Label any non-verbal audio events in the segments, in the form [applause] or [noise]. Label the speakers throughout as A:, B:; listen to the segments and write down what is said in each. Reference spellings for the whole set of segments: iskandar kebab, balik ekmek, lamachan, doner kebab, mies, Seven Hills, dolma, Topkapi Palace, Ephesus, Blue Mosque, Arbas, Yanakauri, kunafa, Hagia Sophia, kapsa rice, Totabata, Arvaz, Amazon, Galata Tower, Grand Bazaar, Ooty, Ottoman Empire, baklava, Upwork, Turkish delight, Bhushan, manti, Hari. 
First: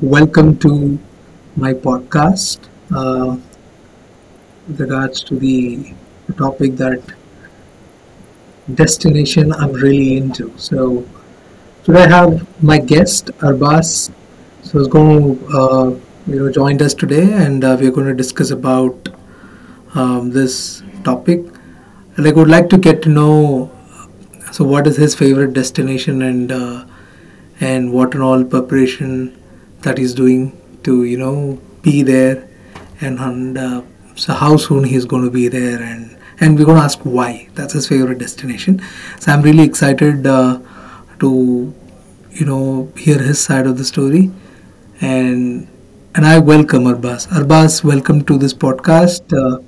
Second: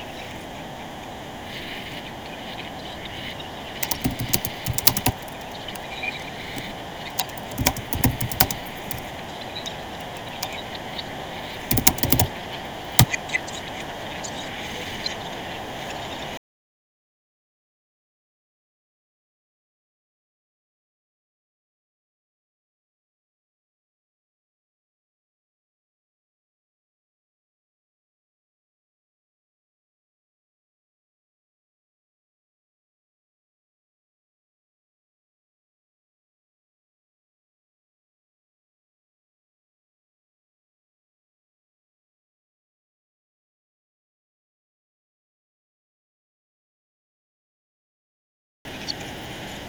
A: Welcome to my podcast uh, with regards to the topic that destination I'm really into. So today I have my guest Arbas. So he's going to joined us today, and we're going to discuss about this topic. Like, would like to get to know so what is his favorite destination and what and all preparation that he's doing to be there, and so how soon he's going to be there and we're going to ask why that's his favorite destination. So I'm really excited to hear his side of the story and and I welcome Arbaz. Arbaz, welcome to this podcast.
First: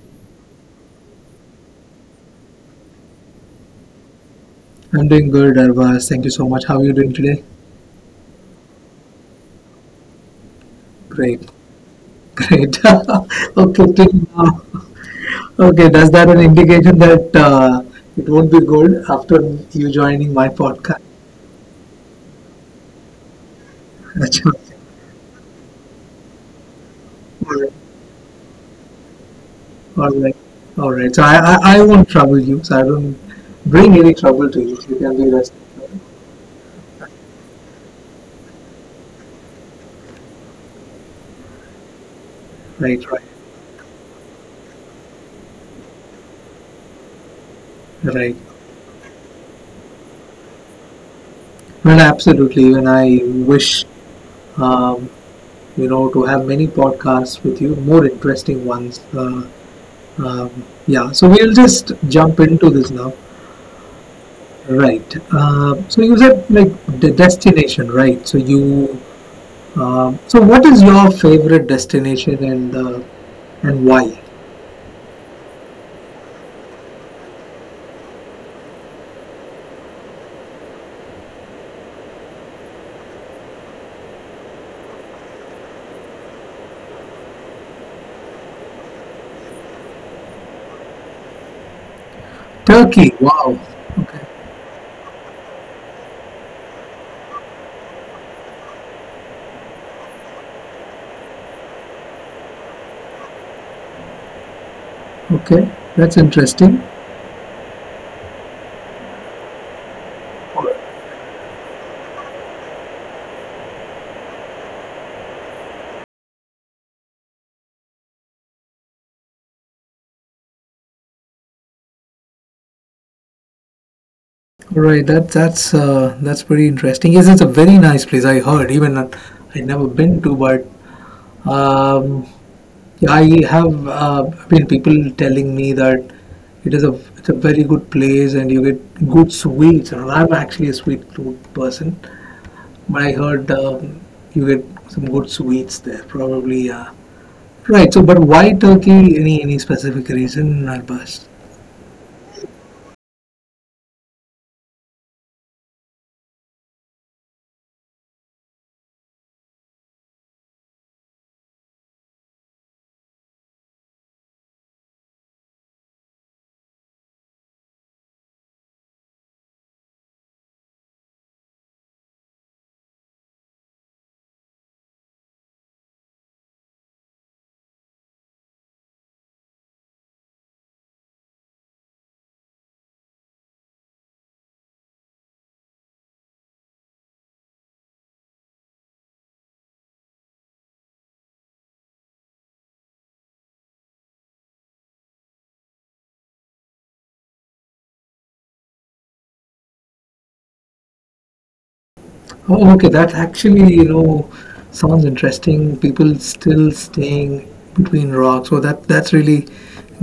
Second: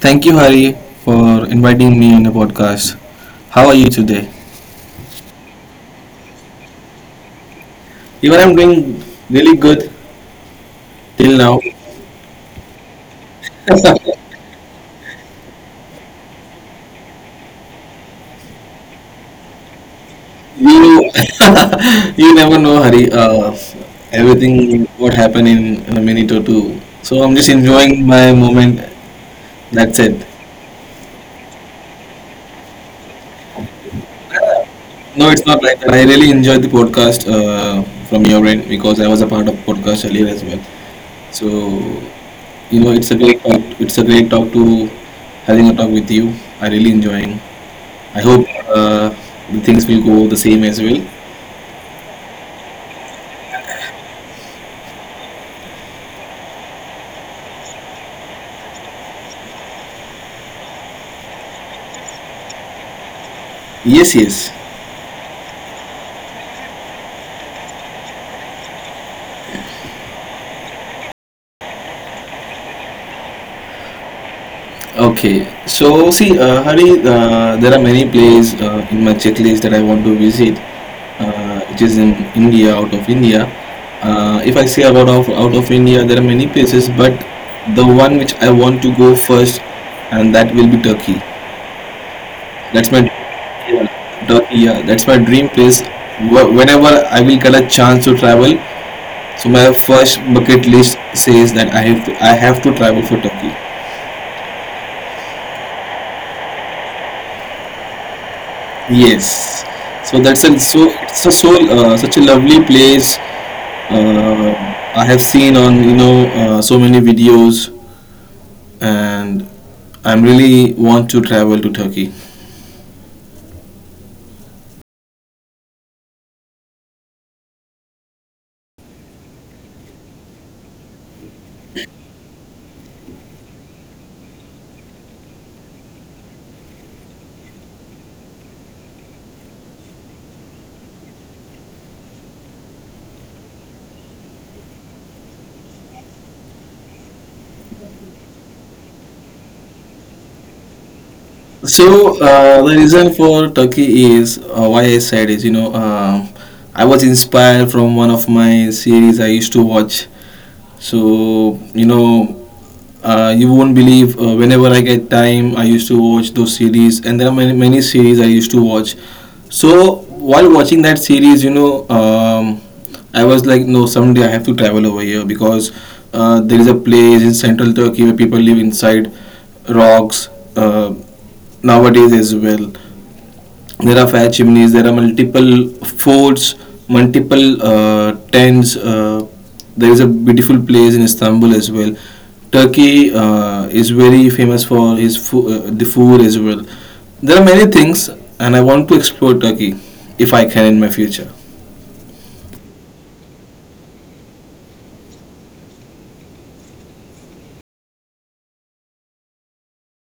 B: Thank you, Hari, for inviting me on the podcast. How are you today?
A: I'm doing good, Arvaz. Thank you so much. How are you doing today?
B: Even I'm doing really good till
A: Great,
B: now.
A: great. [laughs] Okay, till now. Okay, does that an indication that it won't be good after you joining my podcast?
B: You, [laughs] you never know, Hari.
A: [laughs] Achha, okay.
B: Everything what happened in a minute or two. So I'm just
A: All right,
B: enjoying my moment. That's
A: all
B: it.
A: right. All right. So I won't trouble you. So I don't bring any trouble to you. You can be
B: No, it's
A: rest.
B: not like that. I really enjoyed the podcast from your end because I was a part of podcast earlier as well. So you know,
A: Right,
B: it's a
A: right,
B: great talk. It's a great talk to having a talk with you. I really enjoying. I
A: right.
B: hope the things will go the same as well.
A: Well, absolutely. And I wish, um, you know, to have many podcasts with you, more interesting ones. Yeah, so we'll just jump into this now.
B: Yes, yes.
A: Right. So you said like the destination, right? So you. So what is your favorite destination and why?
B: Okay. So see, Hari, there are many places in my checklist that I want to visit, which is in India, out of India. If I say about out of India, there are many places, but the one which I want to go first, and that will be Turkey. That's my
A: Turkey. Wow. Okay.
B: yeah, Turkey. Yeah, that's my dream place. Whenever I will get a chance to travel, so my first bucket list says that I have to travel for Turkey.
A: Okay. That's interesting.
B: Yes. So that's a so it's a so such a lovely place. Uh, I have seen on you know so many videos, and I'm really want to travel to Turkey.
A: All right. That that's pretty interesting. Yes, it's a very nice place. I heard. Never been to, but um, yeah, I have been people telling me that it's a very good place and you get good sweets. And I'm actually a sweet tooth person, but I heard you get some good sweets there. Probably, yeah. Right. So, but why Turkey? Any specific reason, Arbas?
B: So the reason for Turkey is why I said is you know I was inspired from one of my series I used to watch. So you know, you won't believe. Whenever I get time, I used to watch those series, and there are many series I used to watch. So while watching that series, you know, I was like, no, someday I have to travel over here because there is a place in central Turkey where people live inside rocks uh, nowadays as well. There are fire chimneys, there are multiple forts, multiple tents. There is a beautiful place in Istanbul as well. Turkey is very famous for his the food as well. There are many things, and I want to explore Turkey if I can in my future.
A: Oh, okay, that actually, sounds interesting. People still staying between rocks, so that's really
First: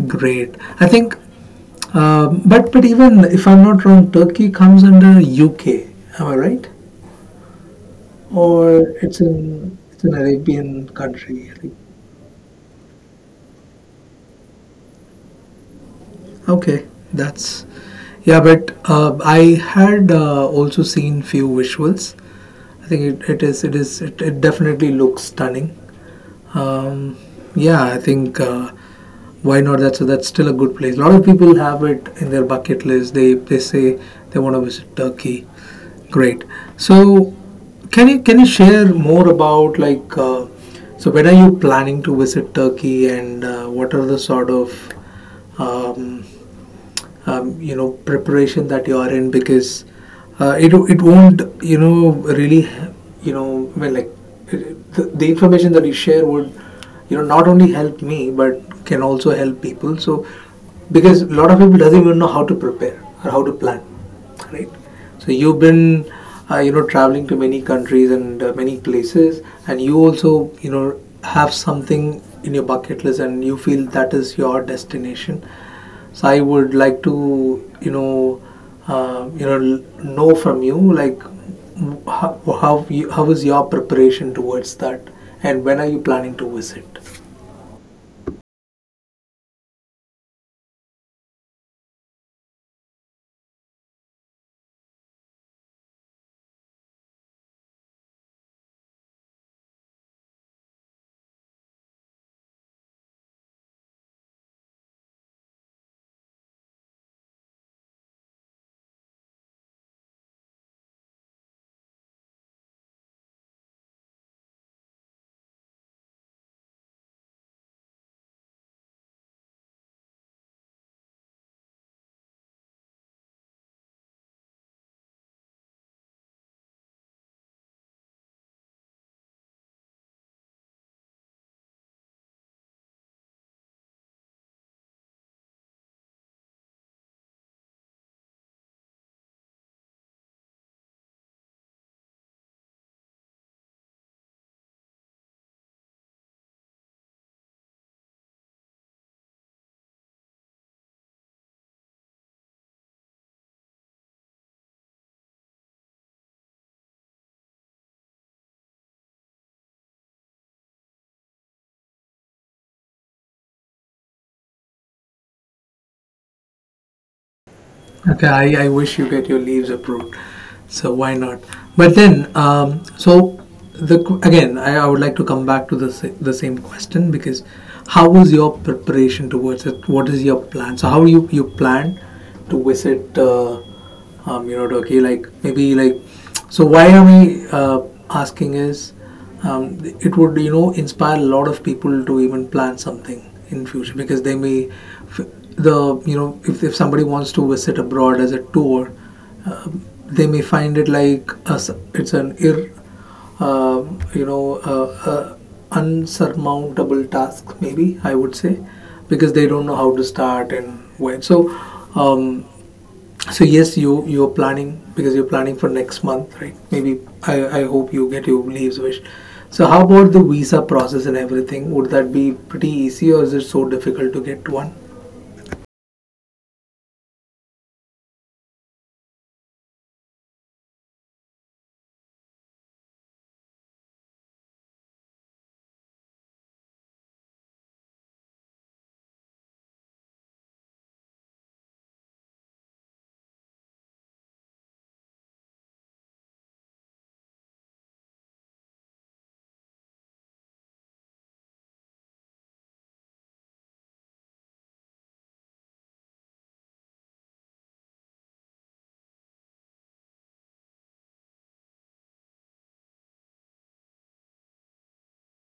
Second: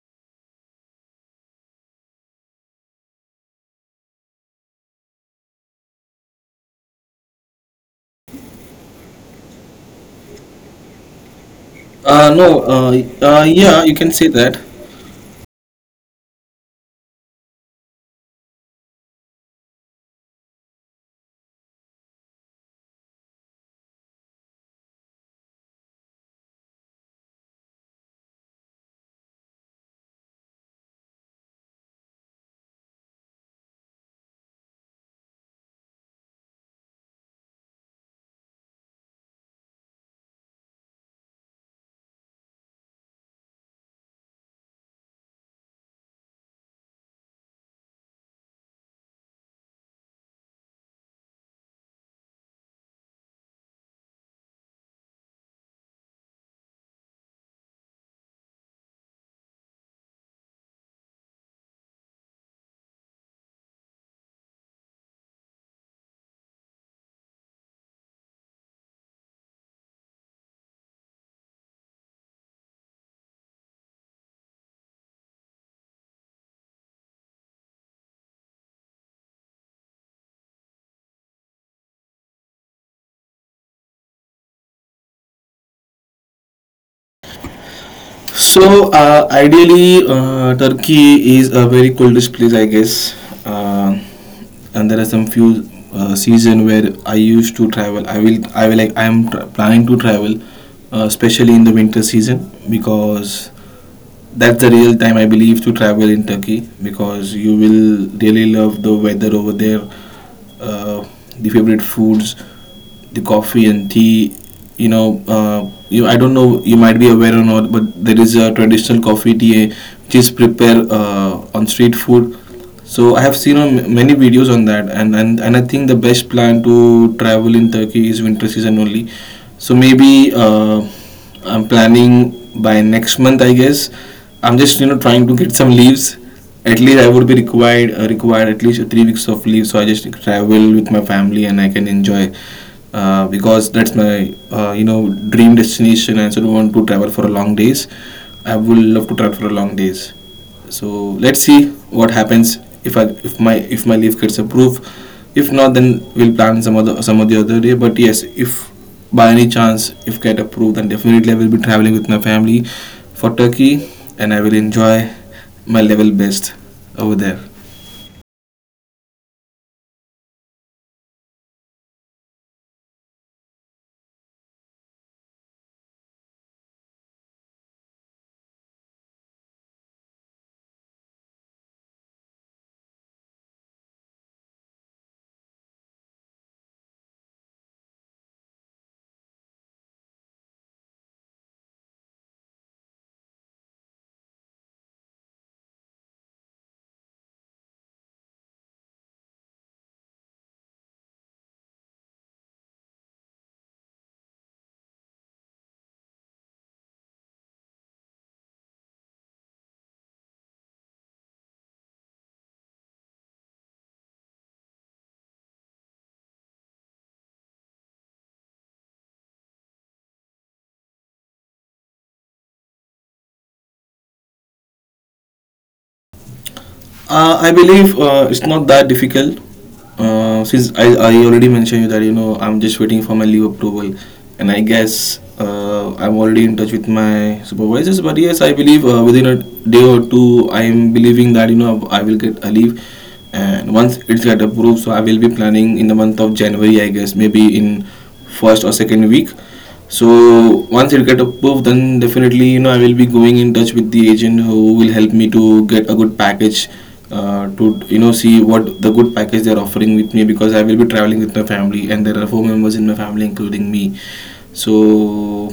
A: great. I think, but even if I'm not wrong, Turkey comes under UK. Am I right? Or it's an Arabian country. I think.
B: No yeah, you can say that.
A: Okay, that's yeah. But I had also seen few visuals. I think it definitely looks stunning. Um, yeah, I think why not? That's still a good place. A lot of people have it in their bucket list. They say they want to visit Turkey. Great. So, can you share more about like so when are you planning to visit Turkey and what are the sort of um, you know preparation that you are in because it won't you know really you know well like the information that you share would you know not only help me but can also help people, so because a lot of people doesn't even know how to prepare or how to plan, right? So you've been, you know, traveling to many countries and many places, and you also, you know, have something in your bucket list, and you feel that is your destination. So I would like to, you know, know from you like how is your preparation towards that, and when are you planning to visit?
B: So ideally, Turkey is a very coldest place, I guess. Uh, and there are some few season where I used to travel. I will like, I am planning to travel, especially in the winter season because that's the real time I believe to travel in Turkey because you will really love the weather over there, uh, the favorite foods, the coffee and tea. You know, you I don't know you might be aware or not, but there is a traditional coffee tea which is prepared on street food. So I have seen on many videos on that, and I think the best plan to travel in Turkey is winter season only. So maybe I'm planning by next month, I guess. I'm just you know trying to get some leaves. At least I would be required at least 3 weeks of leave, so I just travel with my family and I can enjoy. Because that's my you know dream destination. I also don't want to travel for a long days. I would love to travel for a long days, so let's see what happens if I if my leave gets approved. If not, then we'll plan some of the other day. But yes, if by any chance if get approved, then definitely I will be traveling with my family for Turkey, and I will enjoy my level best over there.
A: Okay, I wish you get your leaves approved. So why not? But then, so again, I would like to come back to the the same question because how was your preparation towards it? What is your plan? So how you you plan to visit you know, Turkey. Like maybe like, so why am I asking is, it would you know inspire a lot of people to even plan something in future because they may, f- the you know if somebody wants to visit abroad as a tour, uh, they may find it like a, it's an ir, uh, you know, unsurmountable task maybe I would say, because they don't know how to start and when. So. Um, so yes, you you're planning because you're planning for next month, right? Maybe I hope you get your leaves wish. So how about the visa process and everything? Would that be pretty easy or is it so difficult to get one?
B: I believe it's not that difficult. Since I already mentioned you that you know I'm just waiting for my leave approval, and I guess I'm already in touch with my supervisors. But yes, I believe within a day or two, I'm believing that you know I will get a leave, and once it's get approved, so I will be planning in the month of January, I guess, maybe in first or second week. So once it get approved, then definitely you know I will be going in touch with the agent who will help me to get a good package to you know see what the good package they're offering with me because I will be traveling with my family and there are four members in my family including me. So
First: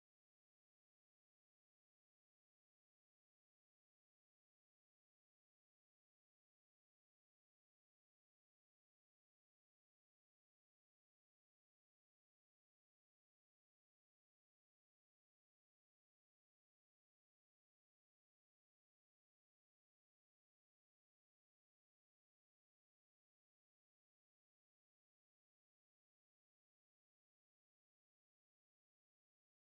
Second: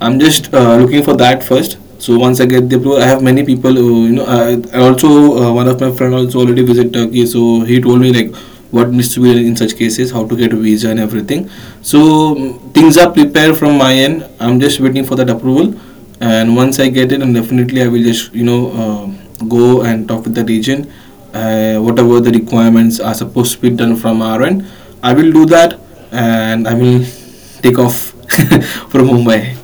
B: I'm just looking for that first. So once I get the approval, I have many people who you know I also one of my friend also already visit Turkey, so he told me like what needs to be done in such cases, how to get a visa and everything. So things are prepared from my end. I'm just waiting for that approval, and once I get it and definitely I will just you know go and talk with that agent whatever the requirements are supposed to be done from our end. I will do that, and I will take off [laughs] from Mumbai.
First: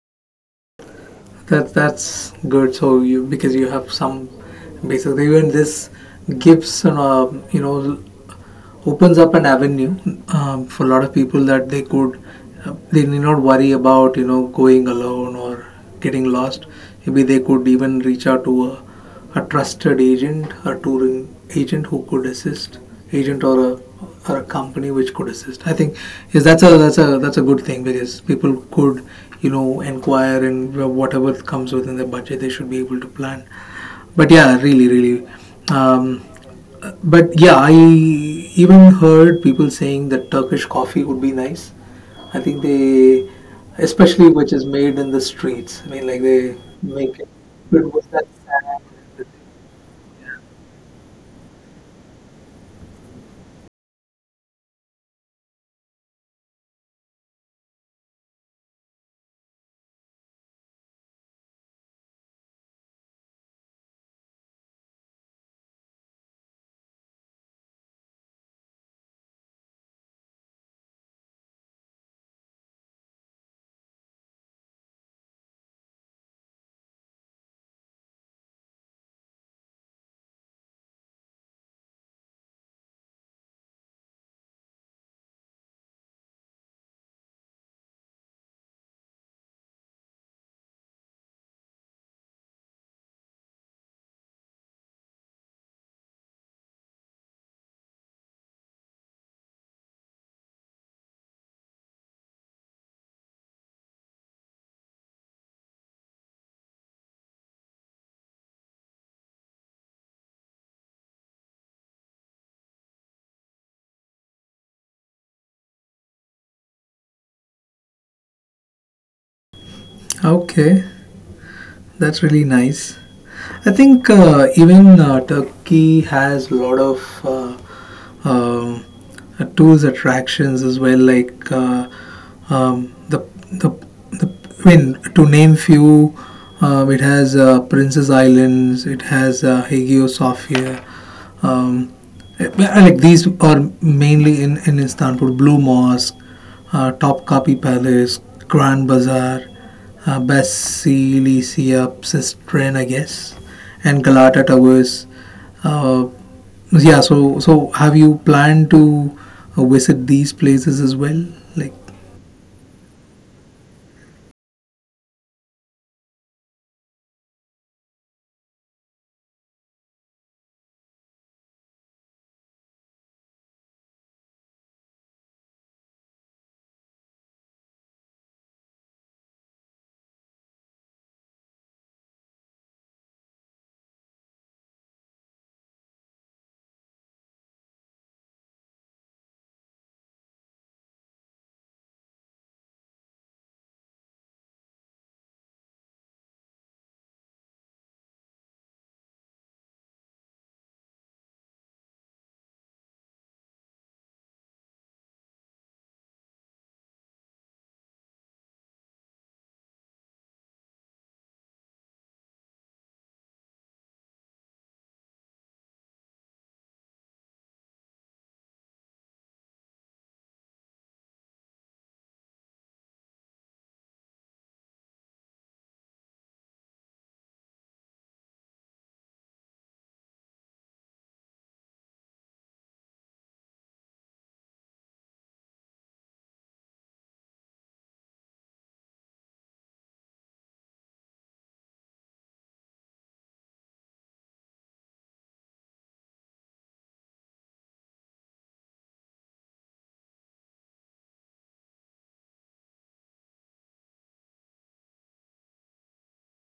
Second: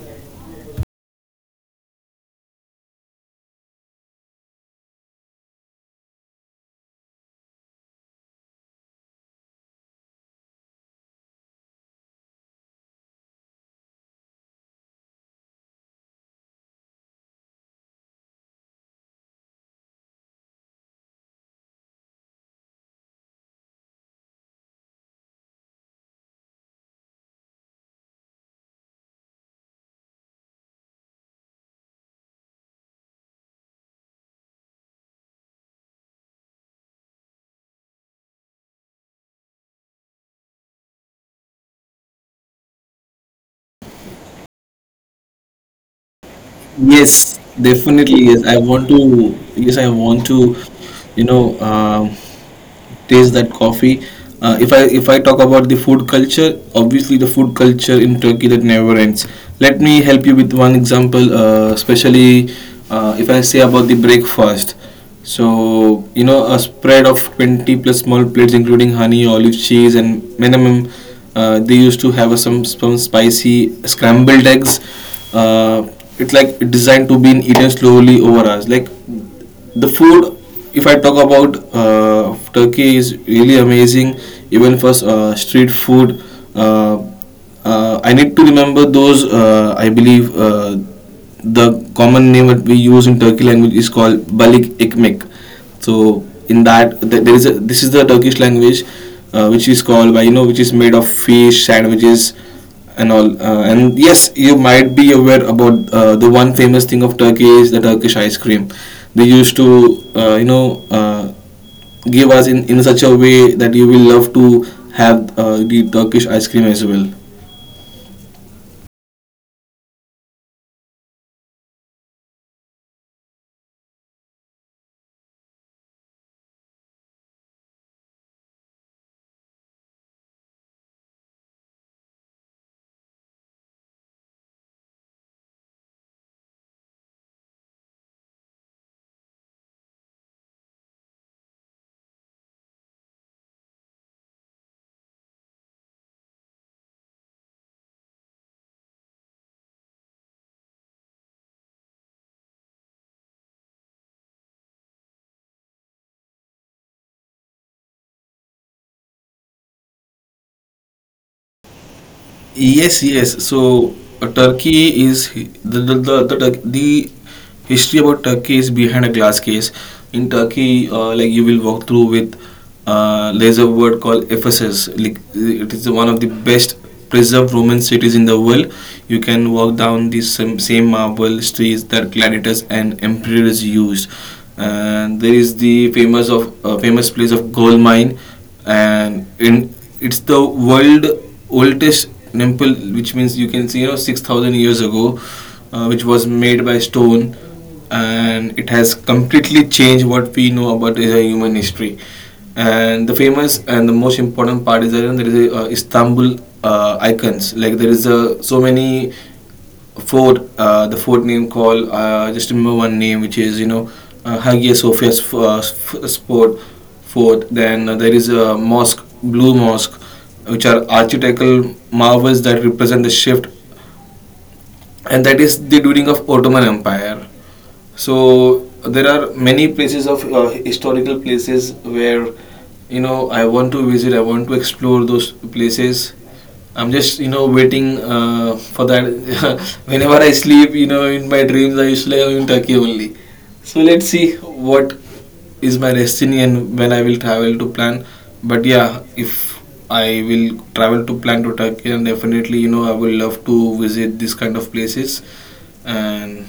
A: That's good. So you because you have some basic even this Gibson, you know, opens up an avenue for a lot of people that they could they need not worry about you know going alone or getting lost, maybe they could even reach out to a trusted agent, a touring agent who could assist, agent or a company which could assist. I think yes, that's a that's a that's a good thing because people could you know inquire and whatever comes within their budget they should be able to plan, but yeah really really um, but yeah, I even heard people saying that Turkish coffee would be nice. I think they, especially which is made in the streets. I mean, like they make it
B: Yes,
A: good with that
B: definitely yes. I want
A: sand.
B: to. Yes, I want to. You know, taste that coffee. If I if I talk about the food culture, obviously the food culture in Turkey that never ends. Let me help you with one example, especially if I say about the breakfast. So you know a spread of 20 plus small plates, including honey, olive, cheese, and minimum. They used to have a, some spicy scrambled eggs. Uh, it's like designed to be eaten slowly over hours. Like the food, if I talk about Turkey is really amazing, even for street food. uh, I need to remember those. I believe the common name that we use in Turkey language is called balik ekmek. So in that there is a, this is the Turkish language, which is called by you know, which is made of fish sandwiches and all. And yes, you might be aware about the one famous thing of Turkey is the Turkish ice cream. They used to, you know, give us in such a way that you will love to have the Turkish ice cream as well.
A: Okay, that's really nice. I think even Turkey has a lot of uh, um, tourist attractions as well, like um, the, the the I mean to name few. It has Princess Islands. It has Hagia Sophia. Um, like these are mainly in Istanbul. Blue Mosque, Topkapi Palace, Grand Bazaar, Basileisiopsis strain, I guess, and Galata Towers. Uh, yeah, so so have you planned to visit these places as well? Like
B: Yes, yes. So Turkey is the the history about Turkey is behind a glass case. In Turkey, like you will walk through with there's a word called Ephesus. Like it is one of the best preserved Roman cities in the world. You can walk down the same marble streets that gladiators and emperors used. And there is the famous of famous place of gold mine, and in it's the world oldest temple, which means you can see you know 6,000 years ago, which was made by stone, and it has completely changed what we know about is a human history. And the famous and the most important part is that you know, there is a, Istanbul icons. Like there is a, so many Ford, the Ford name call, just remember one name, which is, you know, Hagia Sophia's Sport Fort. Then there is a mosque, Blue Mosque, which are architectural marvels that represent the shift, and that is the during of Ottoman Empire. So there are many places of historical places where, you know, I want to visit, I want to explore those places. I'm just, you know, waiting for that. [laughs] Whenever I sleep, you know, in my dreams, I usually am in Turkey only. So let's see what is my destiny and when I will travel to plan. But yeah, if I will travel to plan to Turkey, and definitely, you know, I will love to visit this kind of places, and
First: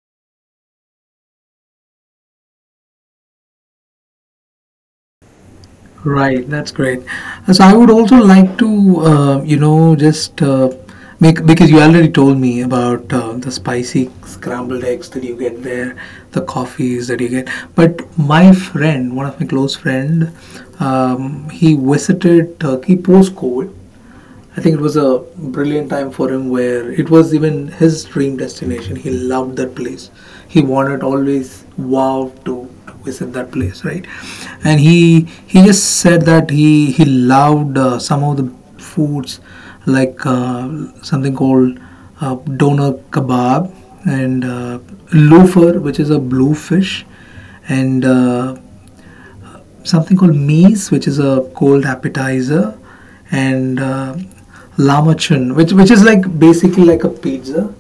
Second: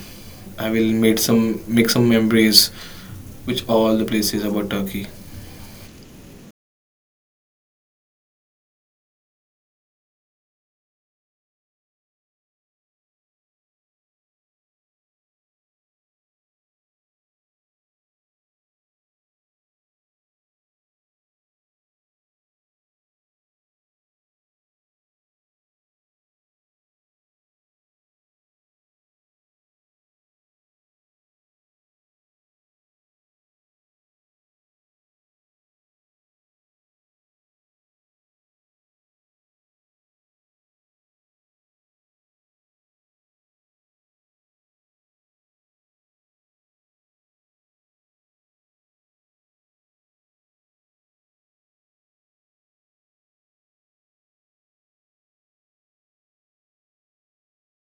B: I will make some memories, which all the places about Turkey.
A: right, that's great. So I would also like to, you know, just make because you already told me about the spicy scrambled eggs that you get there, the coffees that you get. But my friend, one of my close friend, he visited Turkey post COVID, I think it was a brilliant time for him where it was even his dream destination. He loved that place. He wanted always wow to visit that place, right? And he just said that he loved some of the foods like something called doner kebab and loafer, which is a blue fish, and something called mies, which is a cold appetizer, and lama which is like basically like a pizza,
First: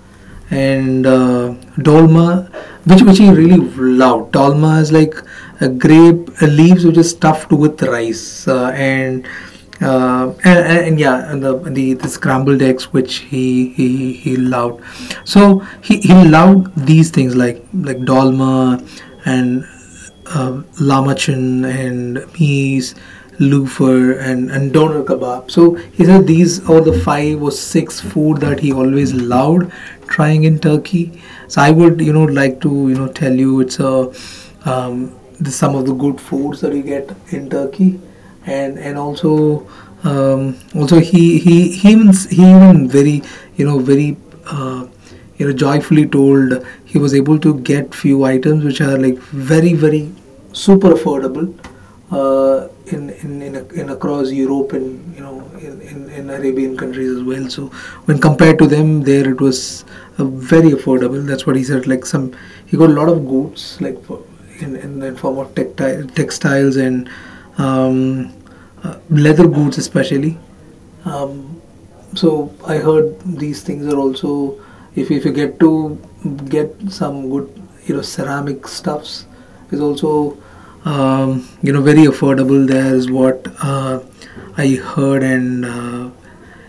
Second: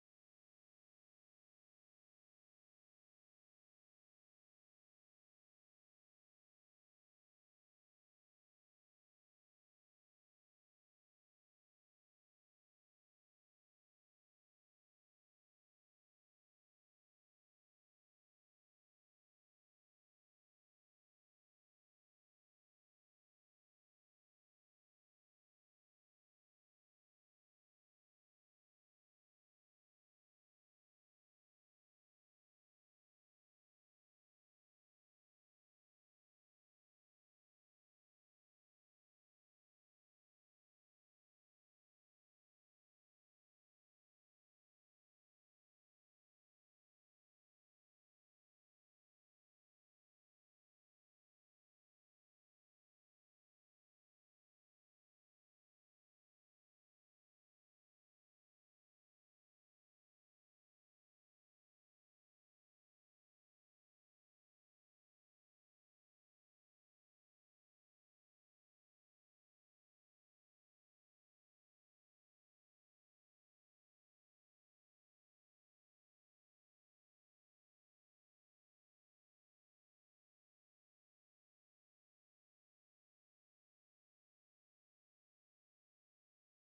A: and dolma, which he really loved. Dolma is like a grape leaves which is stuffed with rice, and yeah, and the scrambled eggs which he loved. So he loved these things like dolma and um, lamachan and mies, loofah, and doner kebab. So he said these are the five or six food that he always loved trying in Turkey. So I would, you know, like to, you know, tell you it's a um, some of the good foods that you get in Turkey, and also also he even very uh, you know joyfully told he was able to get few items which are like very very super affordable uh, in, in across Europe and you know in Arabian countries as well, so when compared to them there it was very affordable, that's what he said, like some he got a lot of goods like for, in the form of textile, textiles and um, leather goods especially. um, so I heard these things are also if you get to get some good you know ceramic stuffs is also you know very affordable. There is what I heard. And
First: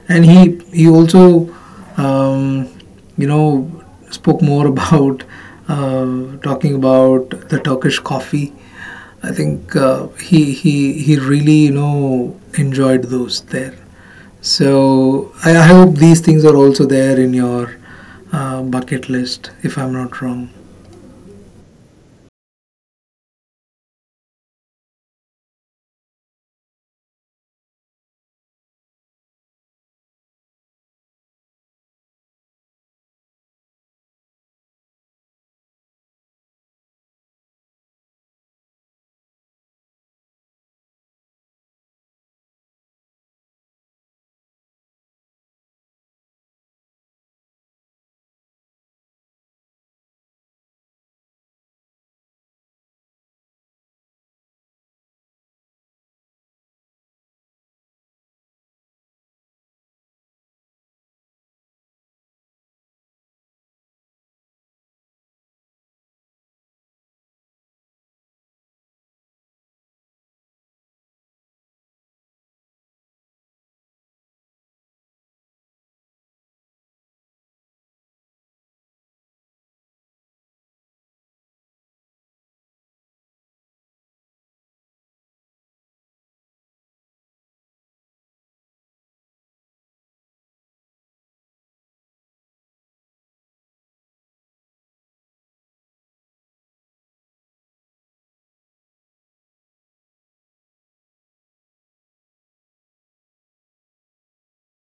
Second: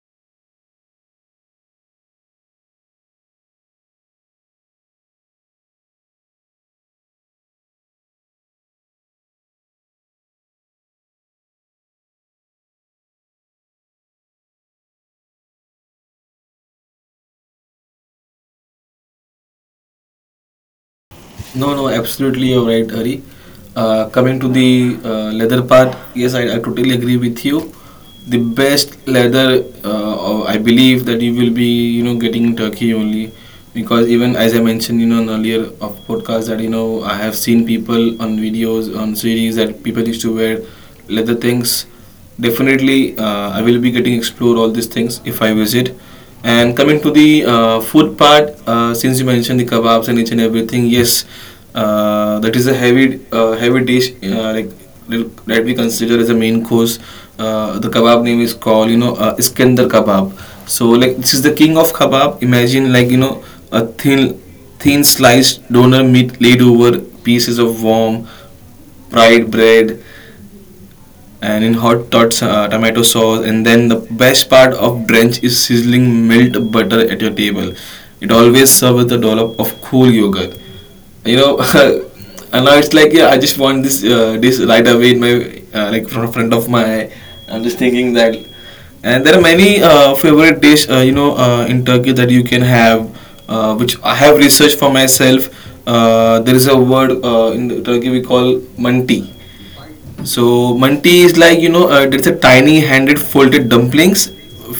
A: and he also um, you know spoke more [laughs] about talking about the Turkish coffee. I think he really you know enjoyed those there. So I hope these things are also there in your bucket list, if I'm not wrong.
B: No, no, absolutely you're right, Hari. Coming to the leather part, yes, I totally agree with you. The best leather, or I believe that you will be, getting in Turkey only, because even as I mentioned, in earlier of podcast that I have seen people on videos on series that people used to wear leather things definitely. I will be getting explore all these things if I visit. And coming to the food part, since you mentioned the kebabs and each and everything, yes, that is a heavy heavy dish, like that we consider as a main course. The kebab name is called, iskandar kebab. So like this is the king of kebab. Imagine, a thin thin sliced donor meat laid over pieces of warm fried bread, and in hot tots tomato sauce, and then the best part of drench is sizzling milled butter at your table. It always serves with a dollop of cool yogurt, you know. [laughs] And now it's like, yeah, I just want this this right away in my like from front of my. I'm just thinking that. And there are many favorite dish, in Turkey that you can have, which I have researched for myself. There is a word, in Turkey we call manti. So manti is it's a tiny handed folded dumplings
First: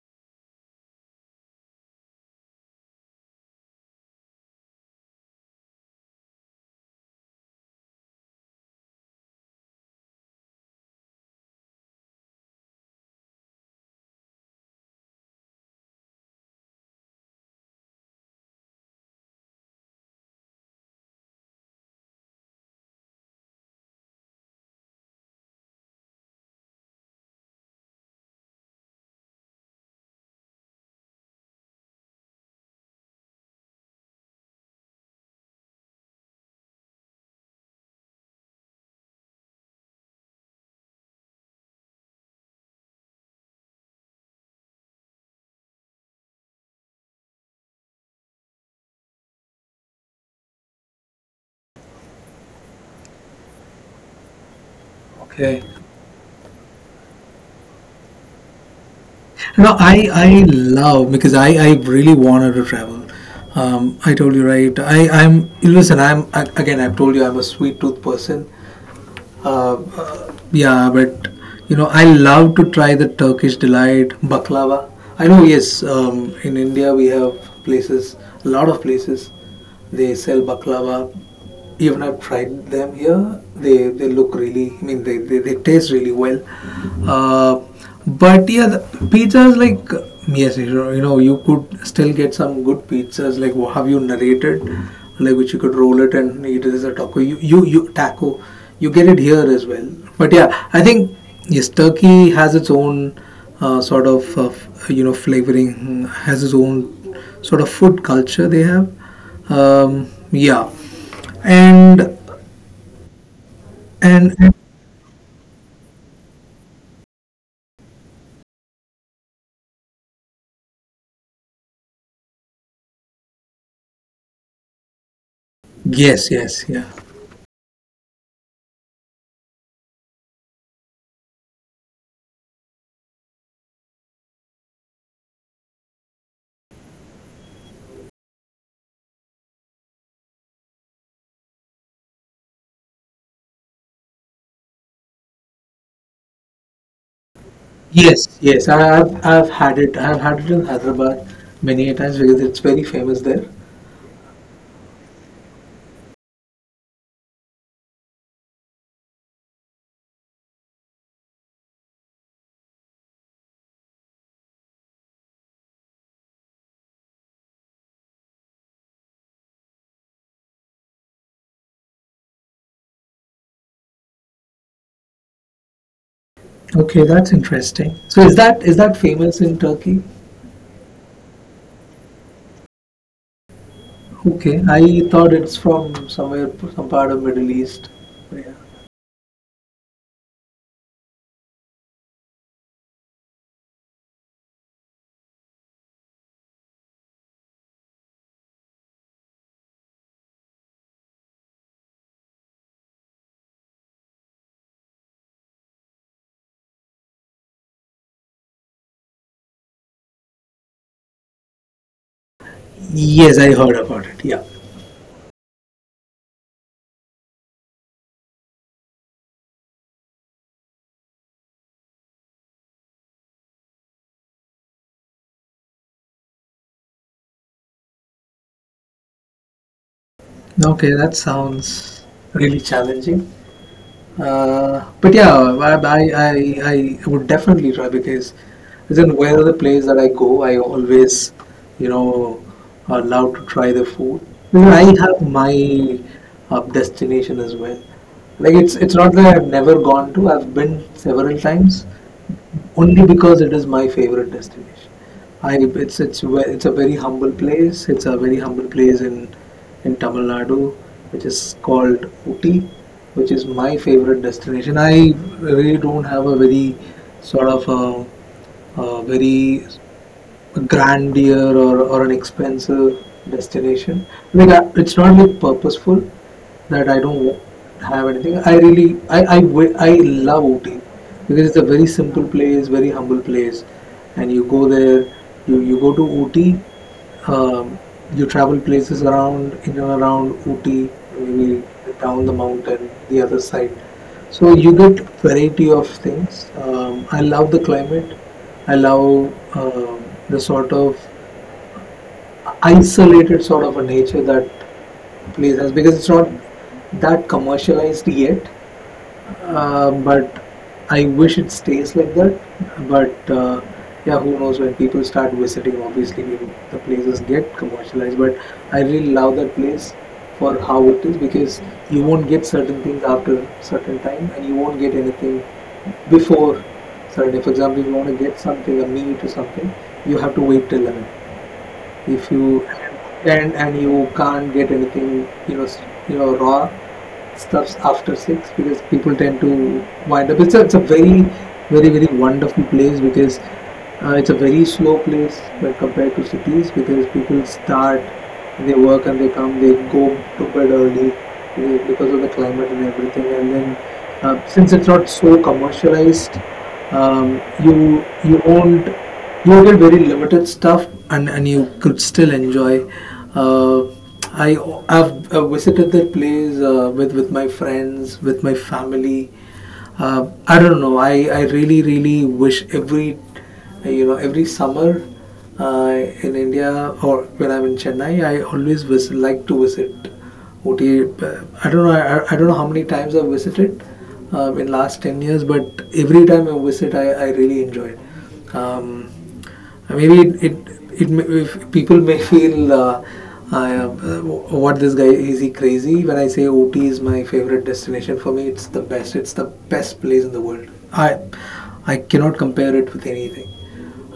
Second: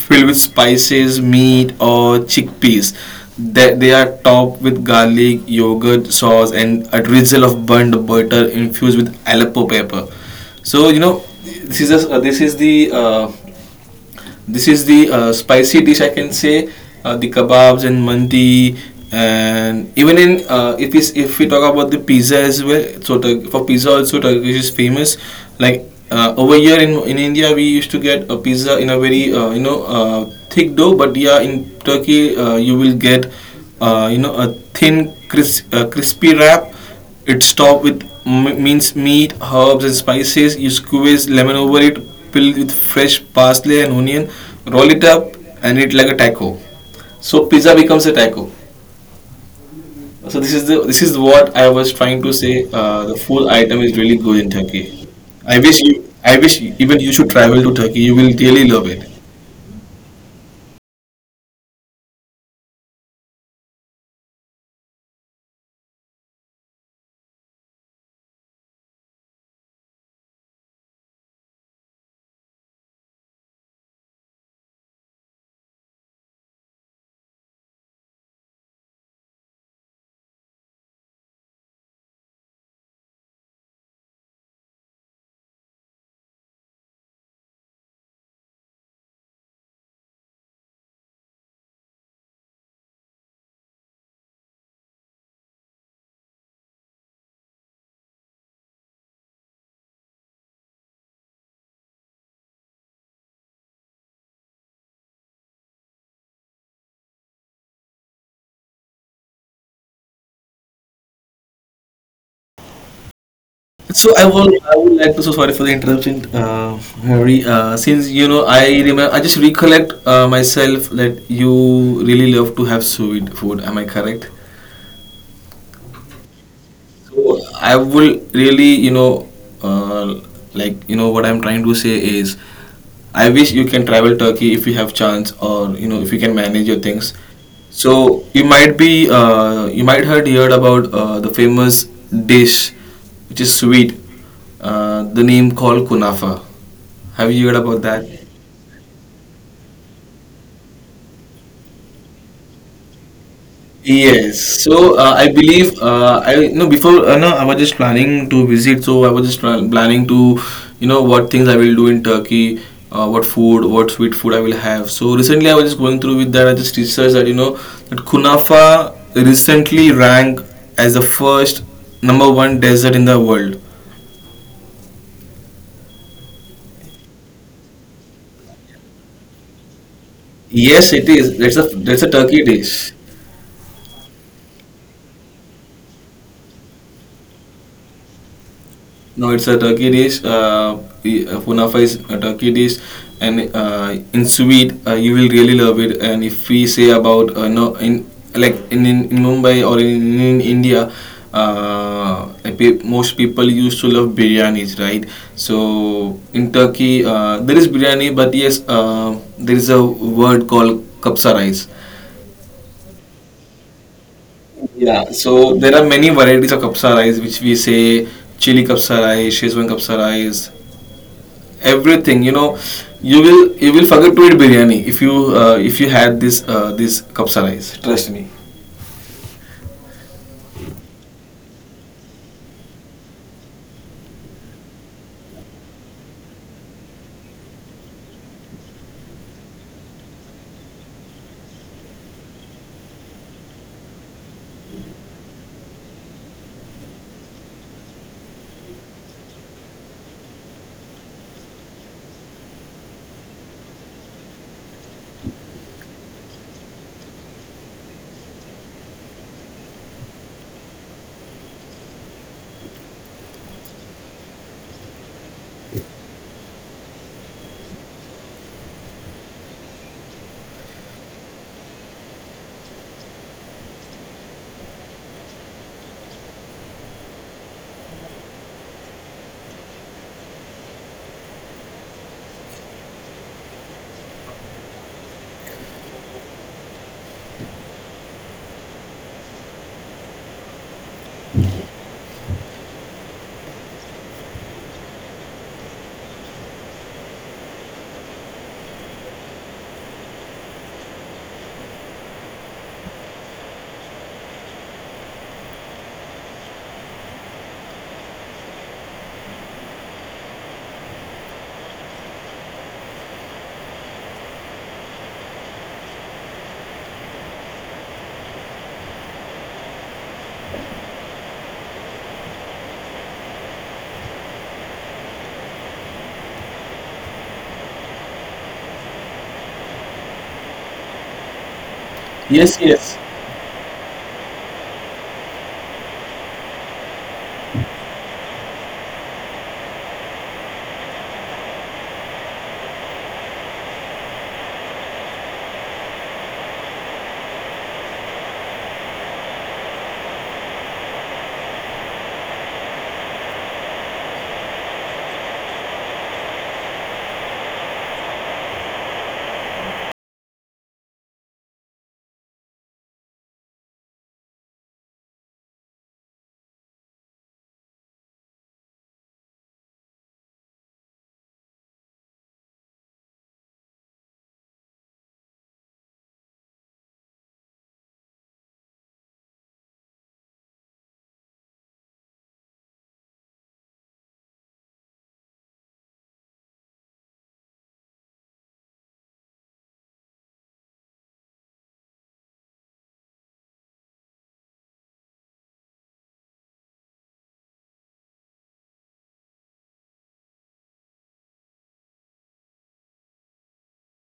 B: filled with spices, meat or chickpeas. They are topped with garlic, yogurt, sauce and a drizzle of burnt butter infused with Aleppo pepper. So you know this is a, this is the spicy dish I can say. The kebabs and mandi, and even in, if we talk about the pizza as well. So for pizza also Turkish is famous. Like, over here in India we used to get a pizza in a very thick dough, but yeah, in Turkey you will get a thin crisp, crispy wrap. It's topped with minced meat, herbs, and spices. You squeeze lemon over it, fill with fresh parsley and onion, roll it up, and eat like a taco. So pizza becomes a taco. So this is the this is what I was trying to say. The full item is really good in Turkey. I
A: Okay.
B: wish you, I wish even you should travel to Turkey. You will really love it.
A: No, I love because I really wanted to travel. I told you right. I I'm listen. I'm again. I've told you I'm a sweet tooth person. Yeah, but you know I love to try the Turkish delight baklava. I know yes. In India we have places, a lot of places. They sell baklava, even I've tried them here. They look really. I mean, they taste really well. Uh, but yeah, the pizzas like yes, you know, you could still get some good pizzas like have you narrated, like which you could roll it and eat it as a taco. You taco, you get it here as well. But yeah, I think yes, Turkey has its own sort of you know flavoring, has its own sort of food culture they have. Yeah and
B: So I will,
A: and
B: I would like to. So sorry for the interruption, Harry. Since you know, I remember, I just recollect myself that you really love to have sweet food. Am I correct?
A: Yes, yes, yeah.
B: So I will really, you know, uh, like you know what I'm trying to say is, I wish you can travel Turkey if you have chance, or you know if you can manage your things. So you might be, you might have heard about the famous dish, which is sweet. The name called kunafa. Have you heard about that?
A: Yes, yes, I've had it. I've had it in Hyderabad many a times because it's very famous there.
B: Yes, so I believe I, no, before, no, I was just planning to visit, so I was just planning to, you know, what things I will do in Turkey, what food, what sweet food I will have. So recently I was just going through with that. I just researched that you know that Kunafa recently ranked as the first number one desert in the world.
A: Okay, that's interesting. So is that famous in Turkey?
B: Yes, it is. That's a, that's a Turkey dish.
A: Okay, I thought it's from somewhere, some part of Middle East, yeah.
B: No, it's a turkey dish. Kunafa is a turkey dish, and in Swede, you will really love it. And if we say about, no, in like in Mumbai or in India, uh, most people used to love biryanis, right? So in Turkey, there is biryani, but yes, there is a word called kapsa rice.
A: Yes, I heard about it, yeah.
B: Yeah, so there are many varieties of kapsa rice, which we say chili kapsa rice, Shezwan kapsa rice, everything you know. You will forget to eat biryani if you, if you had this this kapsa rice, trust me.
A: Okay, that sounds really challenging. But yeah, I would definitely try because as in where the place that I go, I always, you know, are allowed to try the food. Because I have my destination as well. Like it's not that I've never gone to. I've been several times, only because it is my favorite destination. I it's ve- it's a very humble place. It's a very humble place in Tamil Nadu, which is called Uti, which is my favorite destination. I really don't have a very sort of a very grandeur, or an expensive destination. Like I, it's not like purposeful that I don't have anything. I really I, wi- I love Ooty because it's a very simple place, very humble place, and you go there. You go to Ooty, um, you travel places around in and around Ooty, maybe down the mountain, the other side. So you get variety of things. I love the climate. I love, the sort of isolated sort of a nature that place has, because it's not that commercialized yet, but I wish it stays like that. But yeah, who knows when people start visiting? Obviously, the places get commercialized. But I really love that place for how it is, because you won't get certain things after certain time, and you won't get anything before certain. For example, if you want to get something, a meat or something, you have to wait till 11 if
B: Yes,
A: you
B: yes,
A: end, and you can't get anything, you know, raw stuffs after six, because people tend to wind up. It's a very, very wonderful place, because it's a very slow place when compared to cities, because people start, they work, and they go to bed early, because of the climate and everything. And then since it's not so commercialized, you won't, you did very limited stuff, and you could still enjoy. Uh, I, I've visited that place, with my friends, with my family. I don't know. I really, really wish every, you know, every summer uh, in India, or when I'm in Chennai, I always visit, like to visit OTA. I don't know. I don't know how many times I've visited, in last 10 years, but every time I visit, I really enjoy it. Maybe if people may feel, uh, what, this guy, is he crazy? When I say OT is my favorite destination, for me, it's the best. It's the best place in the world. I cannot compare it with anything.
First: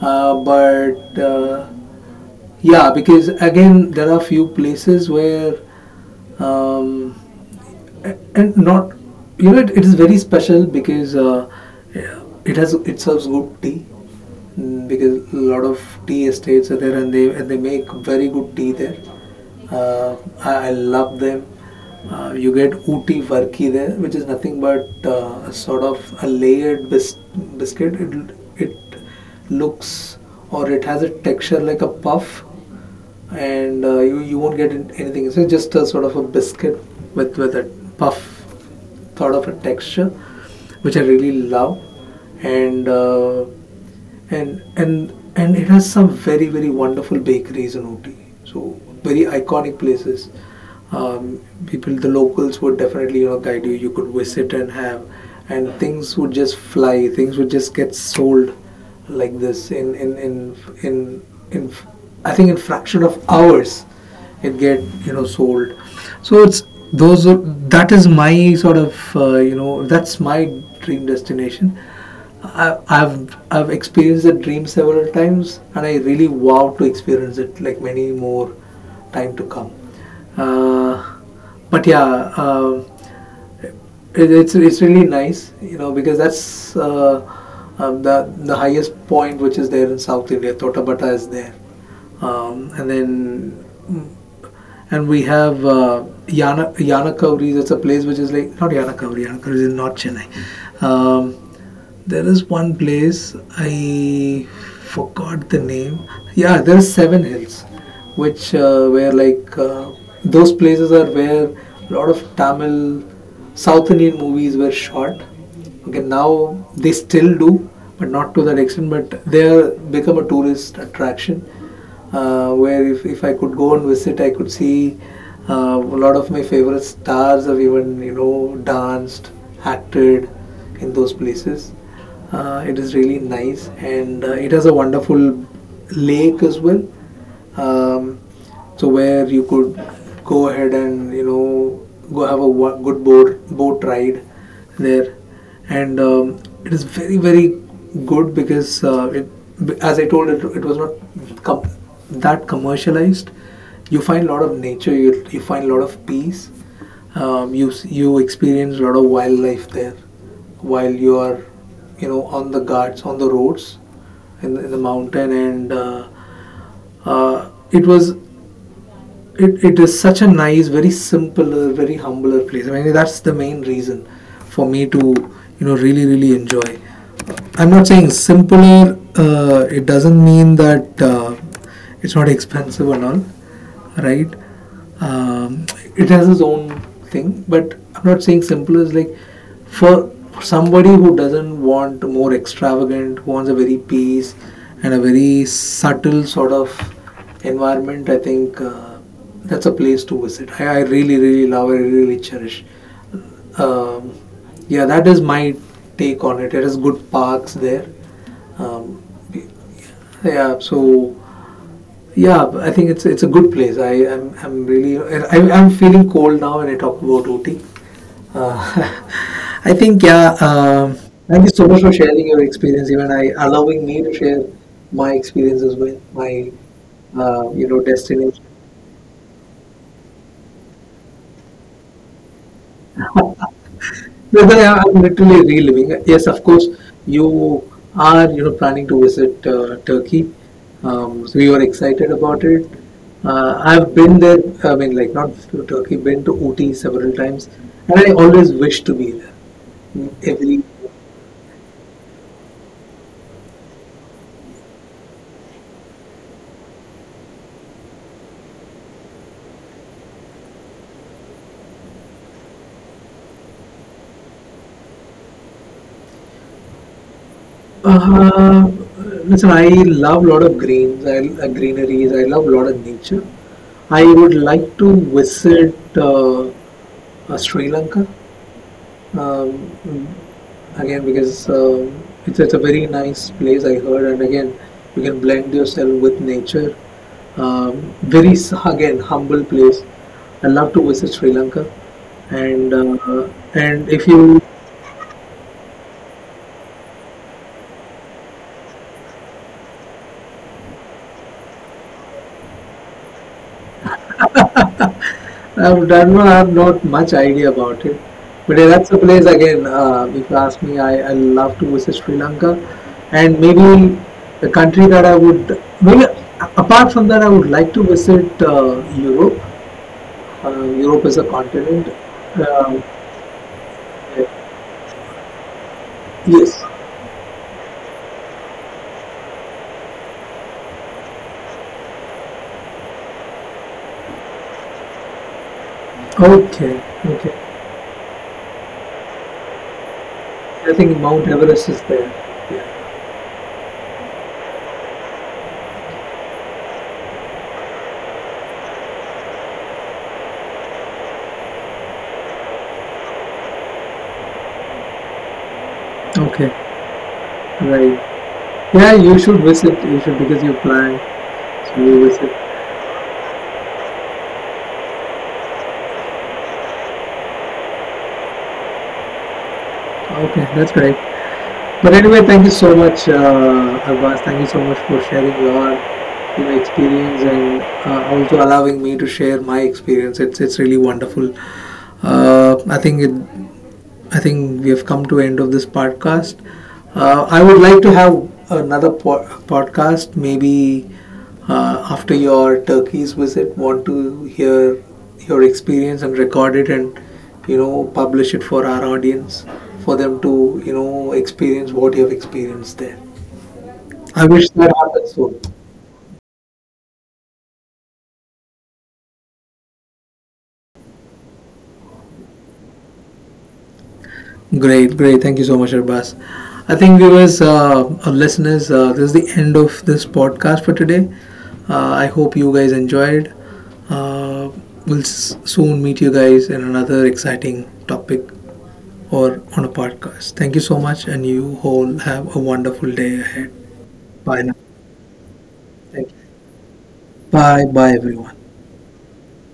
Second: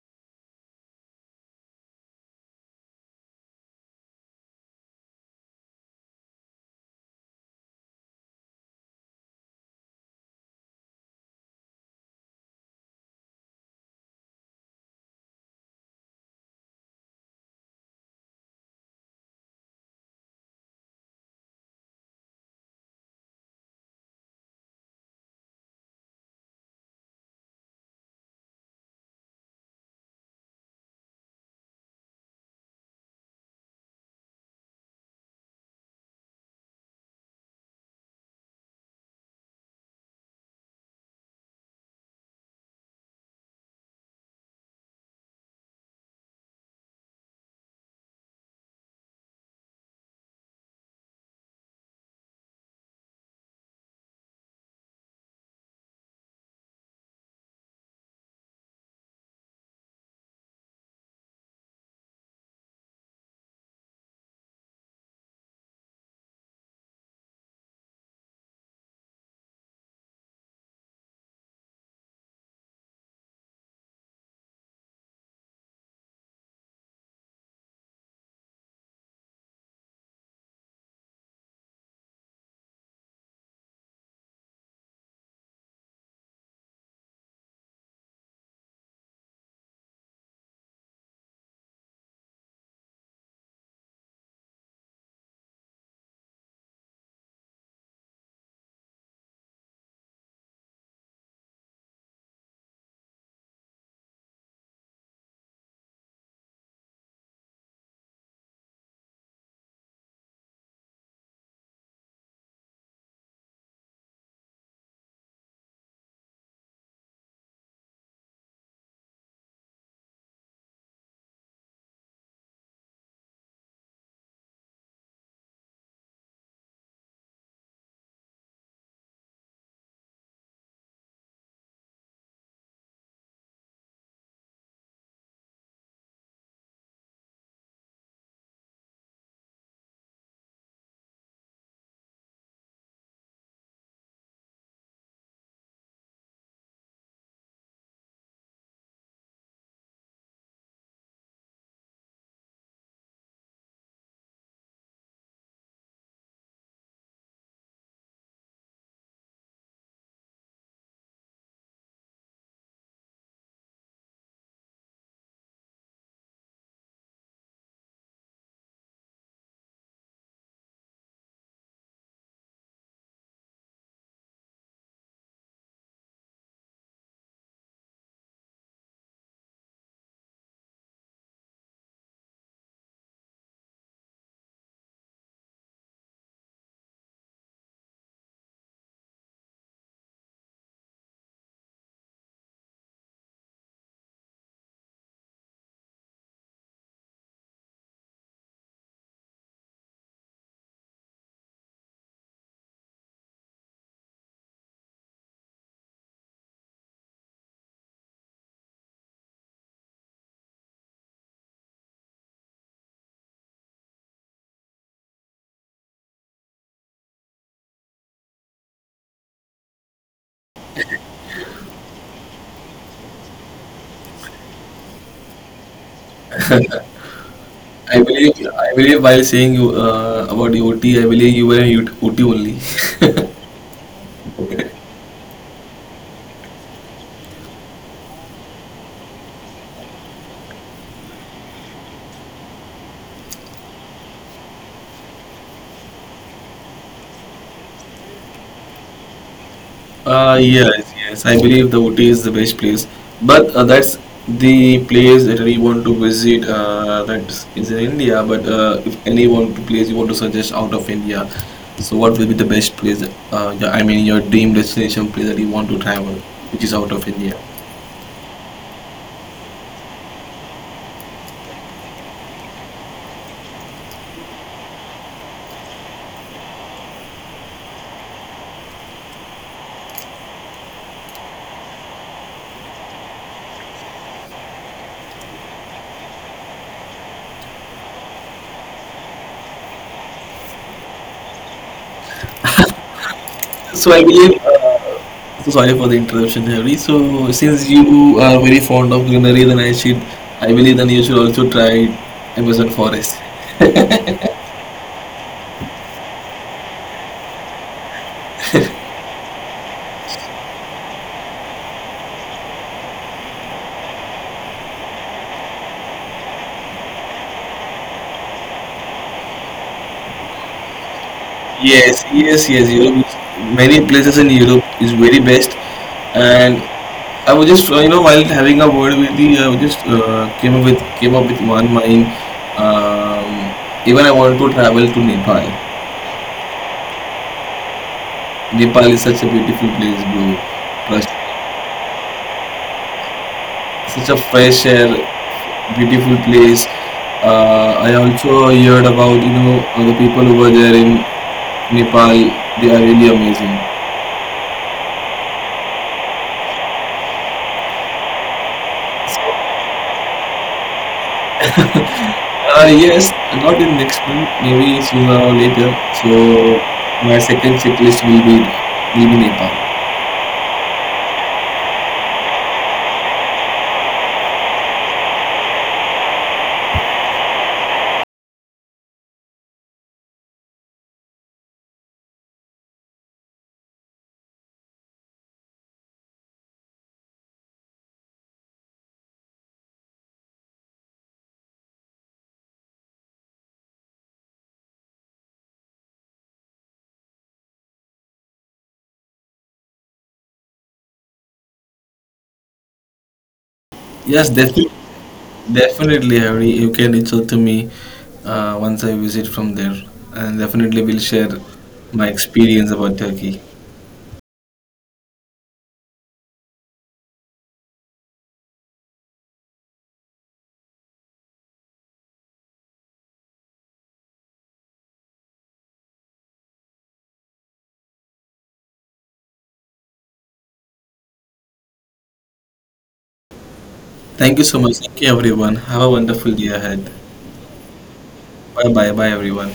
A: But yeah, because again there are few places where, um, and not, you know, it is very special, because it has, it serves good tea. Mm, because a lot of tea estates are there, and they make very good tea there. I love them. You get Ooty varki there, which is nothing but a sort of a layered biscuit. It looks, or it has a texture like a puff, and you won't get anything. So it's just a sort of a biscuit with a puff sort of a texture, which I really love, and uh, and it has some very wonderful bakeries in Ooty. So very iconic places. Um, people, the locals would definitely, you know, guide you. You could visit and have, and things would just fly. Things would just get sold like this in, in, I think, in fraction of hours it get, you know, sold. So those are- that is my sort of, you know, that's my dream destination. I've experienced that dream several times, and I really wow to experience it like many more time to come. Uh, but yeah, it's really nice, you know, because that's, the highest point which is there in South India. Totabata is there, and then and we have Yanakauri. That's a place which is like not Yanakauri. Yanakauri is in North Chennai. There is one place I forgot the name. Yeah, there are is Seven Hills, which where like, those places are where a lot of Tamil, South Indian movies were shot. Okay, now they still do, but not to that extent. But they become a tourist attraction, where if I could go and visit, I could see a lot of my favorite stars have even, you know, danced, acted in those places. It is really nice, and it has a wonderful lake as well. Um, so where you could go ahead and, you know, go have a good boat ride there. And it is very good, because it, as I told, it was not com- that commercialized. You find a lot of nature, you find a lot of peace, you experience a lot of wildlife there while you are, you know, on the guards, on the roads, in the mountain. And it was, it is such a nice, very simpler, very humbler place. I mean, that's the main reason for me to, you know, really, really enjoy. I'm not saying simpler, it doesn't mean that it's not expensive and all, right? Um, it has its own thing, but I'm not saying simpler is like for somebody who doesn't want more extravagant, who wants a very peace and a very subtle sort of environment. I think that's a place to visit. I really, really love. I really cherish. Um, yeah, that is my take on it. There is good parks there. Um, yeah, so yeah, I think it's a good place. I'm really, I'm feeling cold now when I talk about Ooty. Uh, [laughs] I think yeah. Thank you so much for sharing your experience, even I allowing me to share my experience as well. My, you know,
B: I
A: destination.
B: believe, I believe while saying you about Uti, I believe you were in UT only.
A: [laughs] Brother, am literally reliving it. Yes, of course, you are, you know, planning to visit Turkey. So you are excited about it. I've been there. I mean, like, not to Turkey, been to Ooty several times, and I always wish to be there. Every,
B: Yes, yes. I believe the Ooty is the best place, but that's the place that we want to visit. That is in India. But if any one place you want to suggest out of India, so what will be the best place? Yeah, I mean, your dream destination place that you want to travel, which is out of India.
A: uh, listen, I love a lot of greens. I greeneries. I love a lot of nature. I would like to visit, Sri Lanka. Um, again, because, um, it's a very nice place I heard, and again you can blend yourself with nature. um, Again humble place. I love to visit Sri Lanka, and
B: So I
A: if
B: believe.
A: you,
B: So sorry for the interruption, Harry. So since you are very fond of greenery, then I should, I believe, then you should also try Amazon forest.
A: I would, I don't know, I have not much idea about it, but yeah, that's a place again. If you ask me, I love to visit Sri Lanka, and maybe a country that I would, maybe apart from that, I would like to visit, Europe, Europe as a continent.
B: Yes, yes, yes.
A: Um,
B: Europe, many places in
A: yeah.
B: Europe is very best, and
A: Yes.
B: I was just, you know, while having a word with the, I was just came up with, came up with one mind. Um, even I want to travel to Nepal.
A: Okay. Okay.
B: Nepal is such a beautiful place, bro.
A: I think
B: Trust,
A: Mount Everest is there. Yeah.
B: such a fresh air, beautiful place. I also heard about you know the people over there in Nepal. They are really amazing.
A: Okay. Right. Yeah, you should visit. You should, because you plan. So you visit.
B: Yes, not in next month, maybe sooner or later. So my second checklist will be, will be Nepal.
A: Okay, that's great. But anyway, thank you so much, Abbas. Thank you so much for sharing your, you know, experience, and also allowing me to share my experience. It's really wonderful. Uh, I think it, I think we have come to the end of this podcast. I would like to have another podcast, maybe after your Turkey's visit. Want to hear your experience and record it, and, you know, publish it for our audience, for them to, you know, experience what you have experienced there. I
B: Yes,
A: wish that happens soon.
B: definitely, Harry. You can reach out to me once I visit from there, and definitely will share my experience about Turkey.
A: Great, great. Thank you so much, Arbas. I think viewers, our listeners, this is the end of this podcast for today. I hope you guys enjoyed. Uh, we'll soon meet you guys in another exciting topic or on a podcast. Thank you so much, and you all have a wonderful day ahead.
B: Thank
A: Bye
B: you
A: now.
B: so much. Thank you, everyone. Have a
A: Thank you.
B: wonderful day ahead.
A: Bye, bye, everyone.
B: Bye bye, bye, everyone.